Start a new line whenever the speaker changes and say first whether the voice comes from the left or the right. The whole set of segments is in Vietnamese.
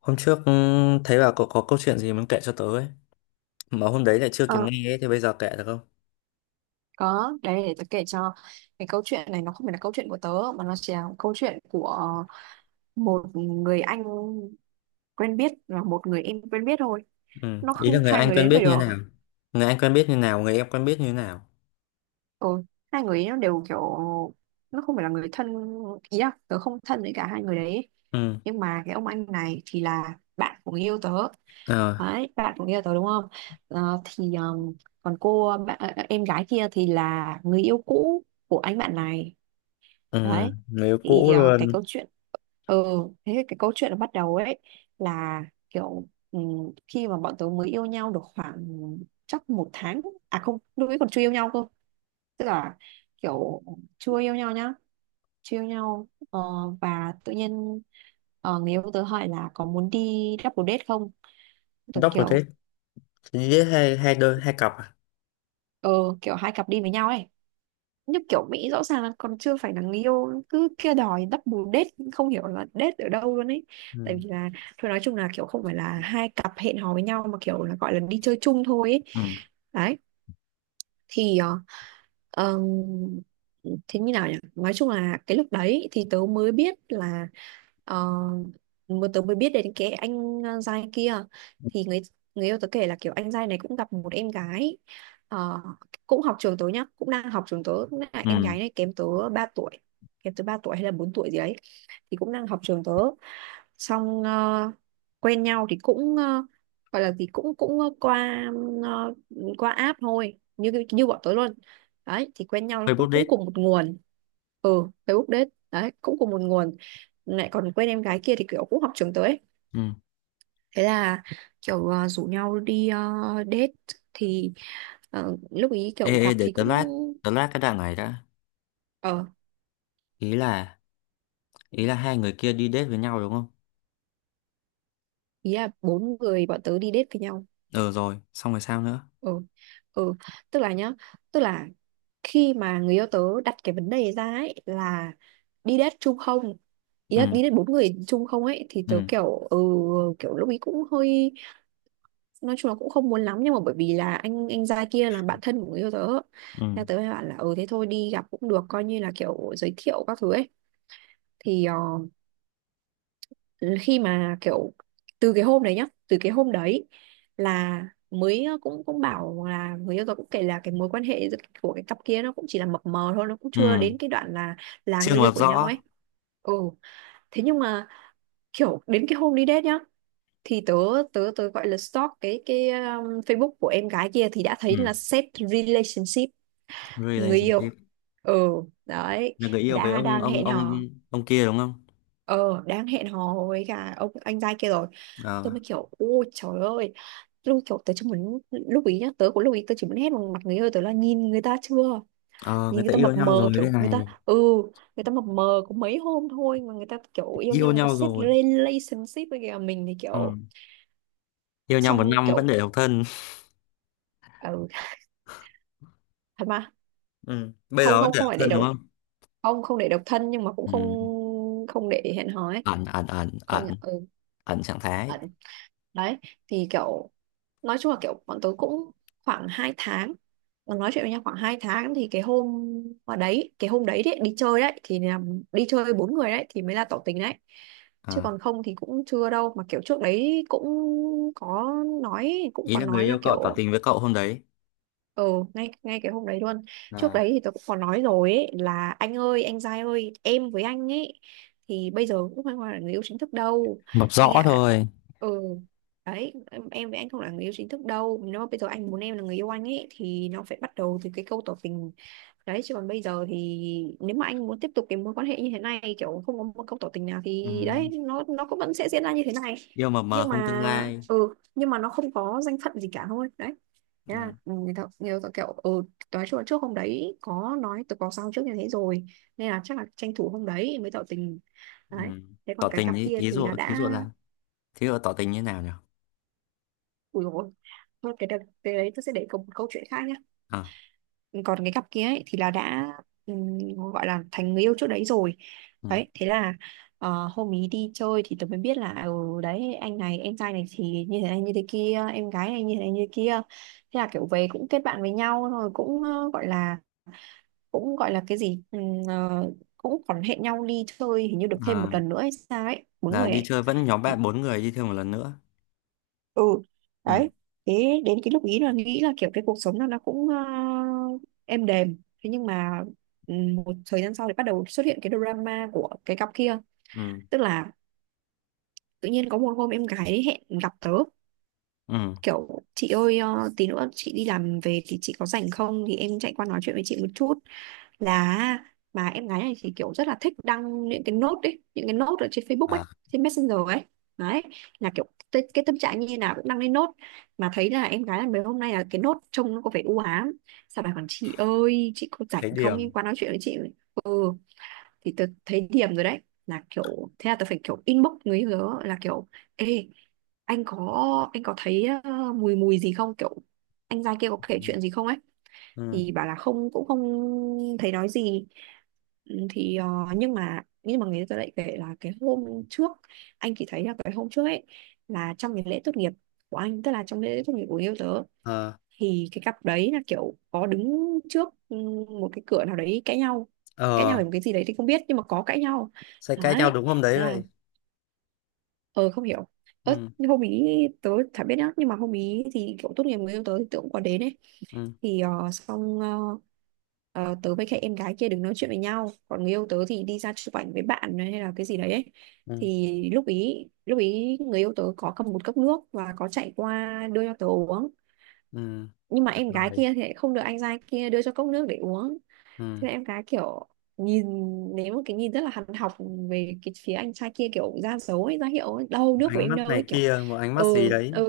left: Hôm trước thấy bà có câu chuyện gì muốn kể cho tớ ấy. Mà hôm đấy lại chưa kịp
right: Ờ,
left: nghe ấy, thì bây giờ kể được không?
right: có đấy, để tớ kể cho. Cái câu chuyện này nó không phải là câu chuyện của tớ, mà nó chỉ là câu chuyện của một người anh quen biết và một người em quen biết thôi.
left: Ừ.
right: Nó
left: Ý
right: không
left: là người
right: hai
left: anh
right: người
left: quen
right: đến
left: biết
right: phải được.
left: như nào? Người anh quen biết như nào? Người em quen biết như nào?
right: Ừ, hai người ấy nó đều kiểu nó không phải là người thân, ý là tớ không thân với cả hai người đấy.
left: Ừ.
right: Nhưng mà cái ông anh này thì là bạn của người yêu tớ.
left: Ờ.
right: Đấy, bạn của người yêu tớ đúng không. Thì, còn cô bạn, em gái kia thì là người yêu cũ của anh bạn này.
left: Ừ.
right: Đấy,
left: Người yêu
right: thì
left: cũ
right: cái
left: luôn.
right: câu chuyện, ừ thế thì cái câu chuyện nó bắt đầu ấy là kiểu khi mà bọn tớ mới yêu nhau được khoảng chắc một tháng. À không, lúc ấy còn chưa yêu nhau cơ, tức là kiểu chưa yêu nhau nhá, chưa yêu nhau. Ờ, và tự nhiên người yêu tớ hỏi là có muốn đi double date không. Tớ
left: Double
right: kiểu
left: date. Chỉ date hai, hai đôi, hai cặp à?
right: ờ, kiểu hai cặp đi với nhau ấy, như kiểu Mỹ, rõ ràng là còn chưa phải là người yêu cứ kia đòi đắp bù date, không hiểu là date ở đâu luôn ấy. Tại
left: Ừ.
right: vì là thôi nói chung là kiểu không phải là hai cặp hẹn hò với nhau, mà kiểu là gọi là đi chơi chung thôi ấy.
left: Ừ.
right: Đấy, thì Ờ, thế như nào nhỉ, nói chung là cái lúc đấy thì tớ mới biết là ờ, mà tớ mới biết đến cái anh, giai kia. Thì người người yêu tớ kể là kiểu anh giai này cũng gặp một em gái, ờ, cũng học trường tớ nhá, cũng đang học trường tớ, cũng là
left: Ừ.
right: em gái này kém tớ 3 tuổi. Kém tớ 3 tuổi hay là 4 tuổi gì đấy, thì cũng đang học trường tớ. Xong quen nhau thì cũng gọi là gì cũng cũng ờ, qua ờ, qua app thôi, như như bọn tớ luôn. Đấy, thì quen nhau nó cũng
left: Facebook
right: cũng
left: date.
right: cùng một nguồn. Ừ, Facebook date đấy, cũng cùng một nguồn, lại còn quen em gái kia thì kiểu cũng học trường tới.
left: Ừ.
right: Thế là kiểu rủ nhau đi date. Thì lúc ý
left: Ê
right: kiểu
left: ê,
right: gặp
left: để
right: thì
left: tớ
right: cũng
left: lát tớ lát cái đoạn này đã.
right: ờ,
left: Ý là ý là hai người kia đi date với nhau đúng không?
right: ý là bốn người bọn tớ đi date với nhau.
left: Ừ, rồi xong rồi sao nữa?
right: Ừ, ừ, tức là nhá, tức là khi mà người yêu tớ đặt cái vấn đề ra ấy là đi date chung không, ý là
left: Ừ.
right: đi date bốn người chung không ấy, thì tớ
left: Ừ.
right: kiểu ừ. Kiểu lúc ý cũng hơi, nói chung là cũng không muốn lắm, nhưng mà bởi vì là anh trai kia là bạn thân của người yêu tớ,
left: Ừ.
right: nên tớ mới bảo là ừ thế thôi đi gặp cũng được, coi như là kiểu giới thiệu các thứ ấy. Thì khi mà kiểu từ cái hôm đấy nhá, từ cái hôm đấy là mới cũng cũng bảo là người yêu tớ cũng kể là cái mối quan hệ giữa- của cái cặp kia nó cũng chỉ là mập mờ thôi, nó cũng
left: Ừ.
right: chưa đến cái đoạn là
left: Chưa
right: người yêu
left: mập
right: của nhau ấy.
left: rõ.
right: Ừ, thế nhưng mà kiểu đến cái hôm đi date nhá, thì tớ tớ tớ gọi là stalk cái Facebook của em gái kia, thì đã thấy
left: Ừ.
right: là set relationship người yêu.
left: Relationship.
right: Ừ, đấy,
left: Là người yêu với
right: đã
left: ông
right: đang
left: ông
right: hẹn
left: ông
right: hò.
left: ông kia đúng không?
right: Ờ, đang hẹn hò với cả ông anh trai kia rồi.
left: Ờ.
right: Tôi mới kiểu ôi trời ơi, lúc kiểu tớ chỉ muốn, lúc ý nhá tớ cũng lúc ý tớ chỉ muốn hét vào mặt người yêu tớ là nhìn người ta chưa,
left: Ờ,
right: nhìn
left: người
right: người
left: ta
right: ta
left: yêu
right: mập
left: nhau rồi
right: mờ
left: đây
right: kiểu người ta
left: này.
right: ừ, người ta mập mờ có mấy hôm thôi mà người ta kiểu yêu nhau,
left: Yêu
right: người ta
left: nhau
right: set
left: rồi.
right: relationship với kìa, mình thì
left: Ừ.
right: kiểu
left: Yêu nhau một
right: xong
left: năm vẫn
right: kiểu
left: để độc thân.
right: ừ, thật mà.
left: Ừ. Bây
right: Không,
left: giờ vẫn
right: không,
left: để
right: không
left: độc
right: phải để
left: thân
right: độc,
left: đúng không?
right: không, không để độc thân nhưng mà cũng không,
left: Ừ.
right: không để hẹn hò ấy.
left: Ẩn ẩn ẩn
right: Coi như
left: ẩn.
right: ừ,
left: Ẩn trạng thái.
right: ẩn. Đấy, thì kiểu nói chung là kiểu bọn tôi cũng khoảng 2 tháng, nói chuyện với nhau khoảng 2 tháng, thì cái hôm mà đấy, cái hôm đấy đấy đi chơi đấy thì là đi chơi bốn người đấy thì mới là tỏ tình đấy. Chứ
left: À.
right: còn không thì cũng chưa đâu, mà kiểu trước đấy cũng có nói, cũng
left: Ý
right: có
left: là người
right: nói là
left: yêu cậu tỏ
right: kiểu
left: tình với cậu hôm đấy.
right: ừ. ngay Ngay cái hôm đấy luôn. Trước
left: À.
right: đấy thì tôi cũng có nói rồi ấy, là anh ơi anh trai ơi, em với anh ấy thì bây giờ cũng không phải là người yêu chính thức đâu
left: Mập
right: anh
left: rõ
right: ạ.
left: thôi.
right: Ừ, đấy em với anh không là người yêu chính thức đâu, nếu mà bây giờ anh muốn em là người yêu anh ấy thì nó phải bắt đầu từ cái câu tỏ tình. Đấy, chứ còn bây giờ thì nếu mà anh muốn tiếp tục cái mối quan hệ như thế này kiểu không có một câu tỏ tình nào
left: Ừ.
right: thì đấy, nó cũng vẫn sẽ diễn ra như thế này.
left: Yêu mập mờ
right: Nhưng
left: không tương
right: mà
left: lai.
right: ừ, nhưng mà nó không có danh phận gì cả thôi đấy. Thế
left: Ừ.
right: là ừ, người ta kiểu ừ, nói chung là trước hôm đấy có nói, tôi có sao trước như thế rồi, nên là chắc là tranh thủ hôm đấy mới tỏ tình.
left: Ừ.
right: Đấy. Thế còn
left: Tỏ
right: cái
left: tình
right: cặp
left: ý,
right: kia
left: ý
right: thì
left: dụ
right: là
left: thí
right: đã
left: dụ là, thí dụ tỏ tình như nào nhỉ?
right: ủi rồi. Thôi cái, đợt- cái đấy tôi sẽ để câu, một câu chuyện khác nhé.
left: À.
right: Còn cái cặp kia ấy, thì là đã ừm, gọi là thành người yêu trước đấy rồi.
left: Ừ.
right: Đấy, thế là hôm ý đi chơi thì tôi mới biết là ừ, đấy anh này em trai này thì như thế này như thế kia, em gái này như thế kia. Thế là kiểu về cũng kết bạn với nhau rồi, cũng gọi là gọi là cái gì ừ, ờ, cũng còn hẹn nhau đi chơi hình như được thêm
left: À,
right: một lần nữa hay sao ấy, bốn
left: là
right: người
left: đi
right: ấy.
left: chơi vẫn nhóm
right: Thì-
left: bạn bốn người đi thêm một lần nữa.
right: ừ,
left: Ừ.
right: đấy. Thế đến cái lúc ý là nghĩ là kiểu cái cuộc sống nó cũng êm đềm. Thế nhưng mà ừ, một thời gian sau thì bắt đầu xuất hiện cái drama của cái cặp kia.
left: Ừ.
right: Tức là tự nhiên có một hôm em gái hẹn gặp tớ,
left: Ừ.
right: kiểu chị ơi tí nữa chị đi làm về thì chị có rảnh không, thì em chạy qua nói chuyện với chị một chút. Là mà em gái này thì kiểu rất là thích đăng những cái nốt ấy, những cái nốt ở trên Facebook ấy,
left: À.
right: trên Messenger ấy. Đấy, là kiểu cái tâm trạng như nào cũng đăng lên nốt, mà thấy là em gái là mấy hôm nay là cái nốt trông nó có vẻ u ám. Sao bà còn chị ơi chị có rảnh
left: Thấy
right: không
left: điểm.
right: em qua nói chuyện với chị. Ừ, thì tớ thấy điểm rồi đấy. Là kiểu thế là tớ phải kiểu inbox người yêu tớ là kiểu ê, anh có anh có thấy mùi mùi gì không kiểu, anh giai kia có kể
left: Ừ.
right: chuyện gì không ấy.
left: Ừ.
right: Thì bảo là không, cũng không thấy nói gì. Ừ, thì ờ, nhưng mà người ta lại kể là cái hôm trước, anh chỉ thấy là cái hôm trước ấy là trong cái lễ tốt nghiệp của anh, tức là trong lễ tốt nghiệp của người yêu tớ,
left: Ờ.
right: thì cái cặp đấy là kiểu có đứng trước ừ, một cái cửa nào đấy cãi nhau. Cãi nhau
left: Ờ,
right: về một cái gì đấy thì không biết, nhưng mà có cãi nhau.
left: sẽ cãi nhau
right: Đấy,
left: đúng hôm đấy
right: thế là
left: vậy.
right: ờ không hiểu, ớt
left: Ừ.
right: hôm ý tớ chả biết nhá, nhưng mà hôm ý thì kiểu tốt nghiệp người yêu tớ thì tớ cũng có đến ấy.
left: Ừ.
right: Thì tớ với cái em gái kia đứng nói chuyện với nhau, còn người yêu tớ thì đi ra chụp ảnh với bạn hay là cái gì đấy ấy.
left: Ừ.
right: Thì lúc ý người yêu tớ có cầm một cốc nước và có chạy qua đưa cho tớ uống.
left: Ừ.
right: Nhưng mà em gái
left: Rồi.
right: kia thì lại không được anh trai kia đưa cho cốc nước để uống.
left: Ừ.
right: Thế là em gái kiểu nhìn, ném một cái nhìn rất là hằn học về cái phía anh trai kia kiểu ra dấu ấy, ra hiệu ấy, đâu nước của
left: Ánh
right: em
left: mắt
right: đâu ấy
left: này
right: kiểu.
left: kia, một ánh
right: Ừ,
left: mắt gì
right: ừ,
left: đấy.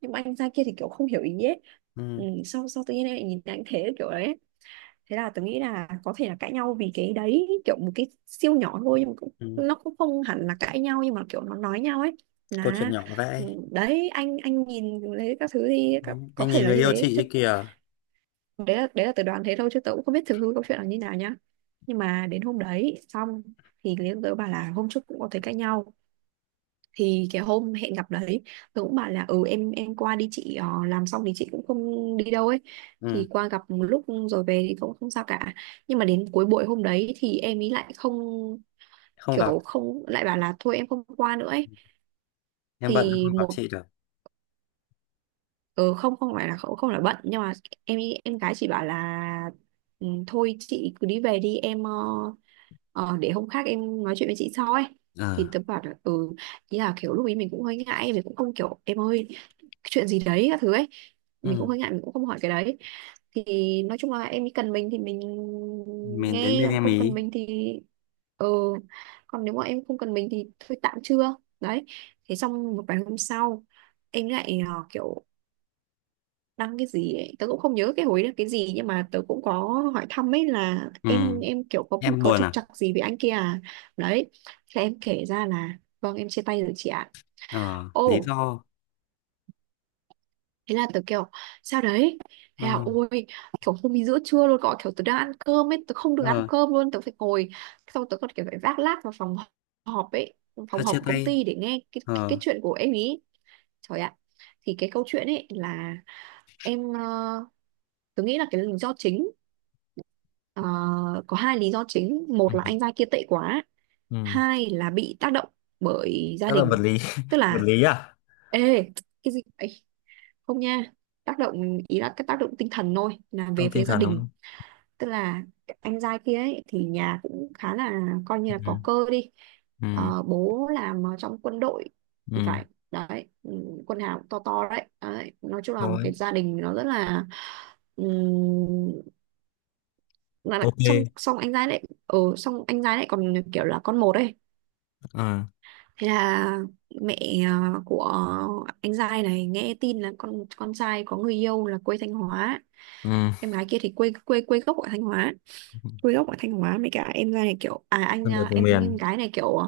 right: nhưng mà anh trai kia thì kiểu không hiểu ý ấy. Ừ,
left: Ừ.
right: sau sau tự nhiên em lại nhìn anh thế kiểu đấy. Thế là tớ nghĩ là có thể là cãi nhau vì cái đấy, kiểu một cái siêu nhỏ thôi nhưng mà cũng
left: Ừ.
right: nó cũng không hẳn là cãi nhau nhưng mà kiểu nó nói nhau ấy.
left: Câu chuyện
right: Là
left: nhỏ
right: ừ,
left: vậy.
right: đấy Anh nhìn thấy các thứ thì có
left: Đấy,
right: có
left: anh
right: thể
left: nhìn
right: là
left: người
right: như
left: yêu
right: thế
left: chị
right: chứ.
left: ấy kìa.
right: Đấy là tớ đoán thế thôi, chứ tớ cũng không biết thực hư câu chuyện là như nào nhá. Nhưng mà đến hôm đấy xong thì Liên tớ bảo là hôm trước cũng có thấy cãi nhau. Thì cái hôm hẹn gặp đấy, tớ cũng bảo là ừ, em qua đi chị, làm xong thì chị cũng không đi đâu ấy.
left: Ừ.
right: Thì qua gặp một lúc, rồi về thì cũng không sao cả. Nhưng mà đến cuối buổi hôm đấy thì em ý lại không,
left: Không gặp.
right: kiểu không, lại bảo là thôi em không qua nữa ấy.
left: Em bận
right: Thì
left: không gặp
right: một,
left: chị được.
right: ừ, không không phải là không, không là bận, nhưng mà em gái chị bảo là ừ, thôi chị cứ đi về đi em, ờ, để hôm khác em nói chuyện với chị sau ấy.
left: Ờ.
right: Thì tớ bảo là ừ. Ý là kiểu lúc ấy mình cũng hơi ngại, mình cũng không kiểu em ơi, chuyện gì đấy các thứ ấy. Mình cũng
left: Ừ.
right: hơi ngại, mình cũng không hỏi cái đấy. Thì nói chung là em ấy cần mình thì mình
left: Mình đến
right: nghe,
left: bên
right: còn
left: em
right: không cần
left: ý.
right: mình thì ừ, còn nếu mà em không cần mình thì thôi, tạm chưa đấy. Thế xong một vài hôm sau, em lại kiểu đăng cái gì ấy. Tớ cũng không nhớ cái hồi đó cái gì, nhưng mà tớ cũng có hỏi thăm ấy là
left: Ừ.
right: em kiểu có
left: Em
right: có
left: buồn
right: trục
left: à?
right: trặc gì với anh kia à. Đấy, thế em kể ra là vâng, em chia tay rồi chị ạ.
left: Ờ Lý
right: Ô,
left: do.
right: thế là tớ kiểu sao đấy,
left: Ờ.
right: thế là ôi, kiểu hôm ấy giữa trưa luôn, gọi kiểu tớ đang ăn cơm ấy, tớ không được ăn
left: Ờ,
right: cơm luôn, tớ phải ngồi, xong tớ còn kiểu phải vác lác vào phòng họp ấy, phòng
left: sao
right: họp
left: chia
right: của công
left: tay?
right: ty để nghe cái
left: Ờ.
right: chuyện của em ý. Trời ạ. Thì cái câu chuyện ấy là em, tôi nghĩ là cái lý do chính, ờ, có hai lý do chính:
left: Ừ.
right: một là anh trai kia tệ quá,
left: Ừ.
right: hai là bị tác động bởi gia
left: Rất là vật
right: đình.
left: lý
right: Tức
left: vật
right: là,
left: lý à?
right: ê, cái gì ấy, không nha, tác động ý là cái tác động tinh thần thôi, là về
left: Không, tinh
right: phía gia
left: thần đúng
right: đình.
left: không?
right: Tức là anh trai kia ấy, thì nhà cũng khá, là coi như là có
left: Ừ.
right: cơ đi.
left: Ừ.
right: Bố làm ở trong quân đội thì
left: Ừ.
right: phải, đấy, ừ, quân hàm to to đấy. Đấy, nói chung là một cái
left: Thôi.
right: gia đình nó rất là ừ, là-
left: OK.
right: xong xong anh giai lại còn kiểu là con một ấy.
left: Ờ.
right: Thế là mẹ, của anh giai này nghe tin là con trai có người yêu là quê Thanh Hóa.
left: Ừ.
right: Em gái kia thì quê quê quê gốc ở Thanh Hóa. Quê gốc ở Thanh Hóa, mấy cả em giai này kiểu à anh,
left: Con người
right: à,
left: vùng
right: em
left: miền.
right: gái này kiểu à,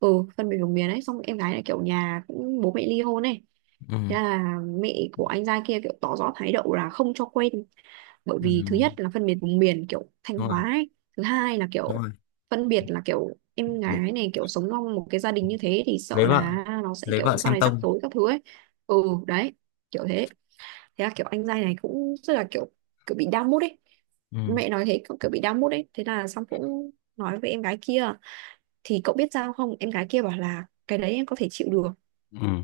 right: ừ, phân biệt vùng miền ấy, xong em gái này kiểu nhà cũng bố mẹ ly hôn ấy.
left: Ừ.
right: Thế là mẹ của anh giai kia kiểu tỏ rõ thái độ là không cho quen, bởi
left: Ừ.
right: vì thứ nhất là phân biệt vùng miền kiểu Thanh
left: Đúng rồi.
right: Hóa ấy. Thứ hai là
left: Đúng
right: kiểu
left: rồi.
right: phân biệt, là kiểu em
left: lấy
right: gái này kiểu sống trong một cái gia đình như thế thì sợ
left: lấy vợ
right: là nó sẽ
left: lấy
right: kiểu
left: vợ
right: sau
left: xem
right: này rắc
left: tông.
right: rối các thứ ấy. Ừ đấy, kiểu thế, thế là kiểu anh trai này cũng rất là kiểu kiểu bị down mood ấy.
left: Ừ.
right: Mẹ nói thế, cậu kiểu bị down mood ấy, thế là xong cũng nói với em gái kia. Thì cậu biết sao không, em gái kia bảo là cái đấy em có thể chịu được.
left: Ừ.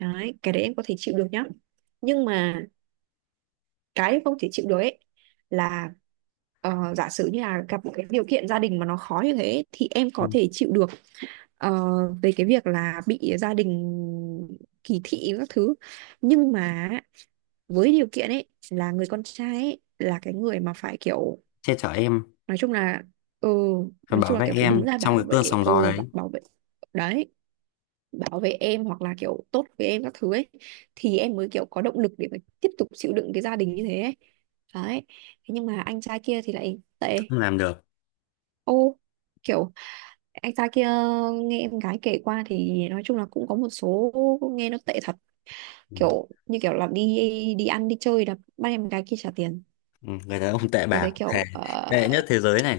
right: Đấy, cái đấy em có thể chịu được nhá. Nhưng mà cái không thể chịu được ấy là, giả sử như là gặp một cái điều kiện gia đình mà nó khó như thế thì em có
left: Ừ.
right: thể chịu được, ờ, về cái việc là bị gia đình kỳ thị các thứ, nhưng mà với điều kiện ấy là người con trai ấy, là cái người mà phải kiểu
left: Che chở em.
right: nói chung là, ừ
left: Và bảo vệ
right: kiểu phải đứng
left: em
right: ra
left: trong cái
right: bảo vệ
left: cơn sóng gió
right: ừ
left: đấy.
right: bảo, bảo vệ đấy, bảo vệ em hoặc là kiểu tốt với em các thứ ấy, thì em mới kiểu có động lực để mà tiếp tục chịu đựng cái gia đình như thế ấy. Đấy. Thế nhưng mà anh trai kia thì lại tệ.
left: Không làm được.
right: Ô, kiểu anh trai kia, nghe em gái kể qua thì nói chung là cũng có một số nghe nó tệ thật.
left: Ừ.
right: Kiểu như kiểu là đi đi ăn đi chơi là bắt em gái kia trả tiền.
left: Ừ. Người đàn ông tệ
right: Tôi thấy
left: bạc thề.
right: kiểu
left: Tệ nhất thế giới này.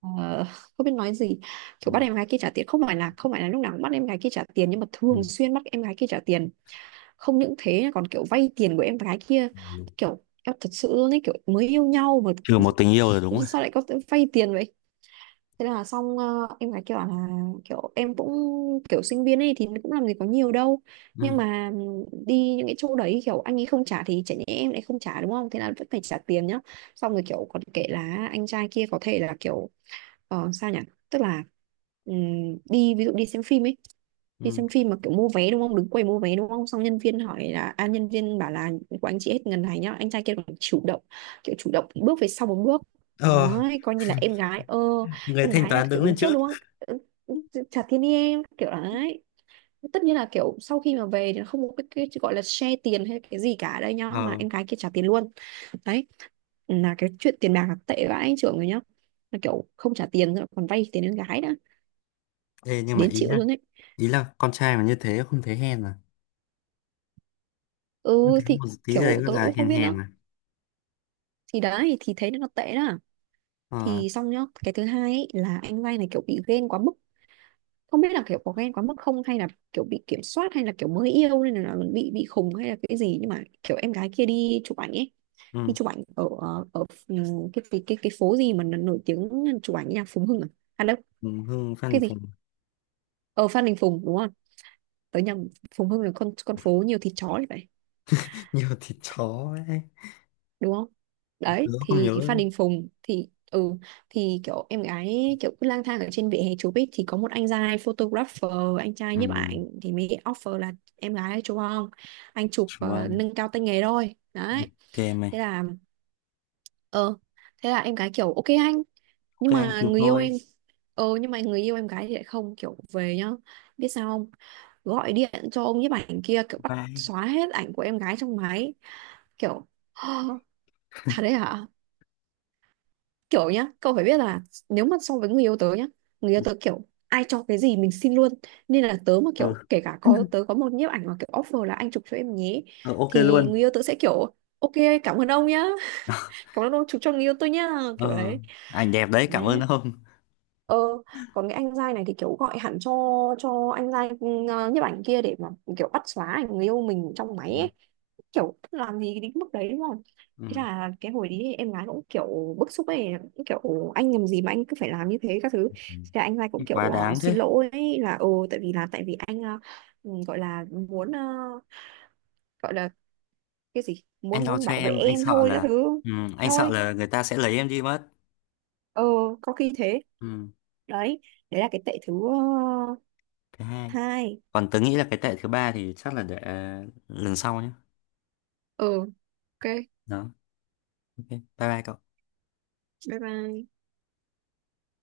right: ờ, không biết nói gì,
left: Ừ.
right: kiểu bắt em gái kia trả tiền, không phải là lúc nào cũng bắt em gái kia trả tiền, nhưng mà
left: Ừ.
right: thường xuyên bắt em gái kia trả tiền. Không những thế còn kiểu vay tiền của em gái kia,
left: Ừ.
right: kiểu em thật sự luôn ấy, kiểu mới yêu nhau mà
left: Trừ một tình yêu rồi, đúng rồi.
right: sao lại có vay tiền vậy. Thế là xong, em gái kia bảo là kiểu em cũng kiểu sinh viên ấy thì cũng làm gì có nhiều đâu. Nhưng
left: Ừ.
right: mà đi những cái chỗ đấy kiểu anh ấy không trả thì chả nhẽ em lại không trả, đúng không, thế là vẫn phải trả tiền nhá. Xong rồi kiểu còn kể là anh trai kia có thể là kiểu, sao nhỉ, tức là, đi ví dụ đi xem phim ấy. Đi
left: Ừ.
right: xem phim mà kiểu mua vé đúng không, đứng quầy mua vé đúng không, xong nhân viên bảo là của anh chị hết ngần này nhá, anh trai kia còn chủ động, kiểu chủ động bước về sau một bước.
left: ờ
right: Đấy, coi như là em gái ơ
left: Người
right: em
left: thanh
right: gái là
left: toán
right: kiểu
left: đứng lên
right: đứng trước
left: trước.
right: đúng không. Ừ, chả thiên đi em kiểu đấy. Tất nhiên là kiểu sau khi mà về thì nó không có cái gọi là share tiền hay cái gì cả ở đây nhá, mà
left: ờ
right: em gái kia trả tiền luôn. Đấy, là cái chuyện tiền bạc là tệ vãi anh trưởng rồi nhá, là kiểu không trả tiền rồi còn vay tiền em gái, đã
left: Thế nhưng mà
right: đến
left: ý
right: chịu
left: là,
right: luôn đấy.
left: ý là con trai mà như thế không thấy hèn à?
right: Ừ thì
left: Một tí đấy
right: kiểu
left: gọi
right: tôi
left: là
right: cũng không
left: hèn,
right: biết nữa,
left: hèn à?
right: thì đấy thì thấy nó tệ đó.
left: Ờ.
right: Thì xong nhá, cái thứ hai ấy, là anh Lai này kiểu bị ghen quá mức. Không biết là kiểu có ghen quá mức không, hay là kiểu bị kiểm soát, hay là kiểu mới yêu nên là bị khùng, hay là cái gì, nhưng mà kiểu em gái kia đi chụp ảnh ấy. Đi
left: Ừ.
right: chụp ảnh ở ở ở, ừ, cái phố gì mà nó nổi tiếng. Chụp ảnh nhà Phùng Hưng À đâu,
left: Phùng Hưng, Phan
right: cái
left: Đình
right: gì,
left: Phùng.
right: ở Phan Đình Phùng đúng không, tới nhà Phùng Hưng là con phố nhiều thịt chó thì phải,
left: Nhiều thịt chó ấy.
right: đúng không.
left: Tớ
right: Đấy,
left: không
right: thì Phan
left: nhớ.
right: Đình Phùng thì kiểu em gái kiểu cứ lang thang ở trên vỉa hè chụp ấy, thì có một anh trai photographer, anh trai
left: Ừ.
right: nhiếp ảnh thì mới offer là em gái chụp không, anh chụp
left: Vâng.
right: nâng cao tay nghề thôi đấy.
left: OK
right: thế
left: mày.
right: là ờ thế là em gái kiểu ok anh,
left: OK
right: nhưng
left: anh
right: mà
left: chụp
right: người yêu
left: thôi.
right: em ờ nhưng mà người yêu em gái thì lại không, kiểu về nhá, biết sao không, gọi điện cho ông nhiếp ảnh kia kiểu bắt
left: Bye.
right: xóa hết ảnh của em gái trong máy, kiểu Thật đấy hả? Kiểu nhá, cậu phải biết là nếu mà so với người yêu tớ nhá, người yêu tớ kiểu ai cho cái gì mình xin luôn. Nên là tớ mà
left: Ừ.
right: kiểu, kể cả có tớ có một nhiếp ảnh mà kiểu offer là anh chụp cho em nhé,
left: Ờ, OK
right: thì
left: luôn.
right: người yêu tớ sẽ kiểu ok, cảm ơn ông nhá, cảm ơn ông chú cho người yêu tôi nhá, kiểu
left: ờ
right: đấy,
left: Ảnh đẹp đấy,
right: má,
left: cảm ơn ông.
right: ờ còn cái anh giai này thì kiểu gọi hẳn cho anh giai nhiếp ảnh kia để mà kiểu bắt xóa ảnh người yêu mình trong
left: Ừ.
right: máy ấy. Kiểu làm gì đến mức đấy đúng không. Thế
left: Ừ.
right: là cái hồi đấy em gái cũng kiểu bức xúc ấy, cũng kiểu anh làm gì mà anh cứ phải làm như thế các thứ.
left: Ừ.
right: Thế là anh giai cũng kiểu
left: Quá đáng
right: xin
left: thế.
right: lỗi ấy, là tại vì anh, gọi là muốn, gọi là cái gì
left: Anh
right: muốn
left: lo
right: muốn
left: cho
right: bảo vệ
left: em, anh
right: em
left: sợ
right: thôi các
left: là.
right: thứ.
left: Ừ. Anh
right: Eo
left: sợ
right: ơi,
left: là người ta sẽ lấy em đi mất.
right: ờ có khi thế.
left: Ừ.
right: Đấy, đấy là cái tệ thứ,
left: Thứ hai.
right: hai.
left: Còn tớ nghĩ là cái tệ thứ ba thì chắc là để lần sau nhé.
right: ờ ok,
left: Đó. OK bye. Bye cậu.
right: bye bye.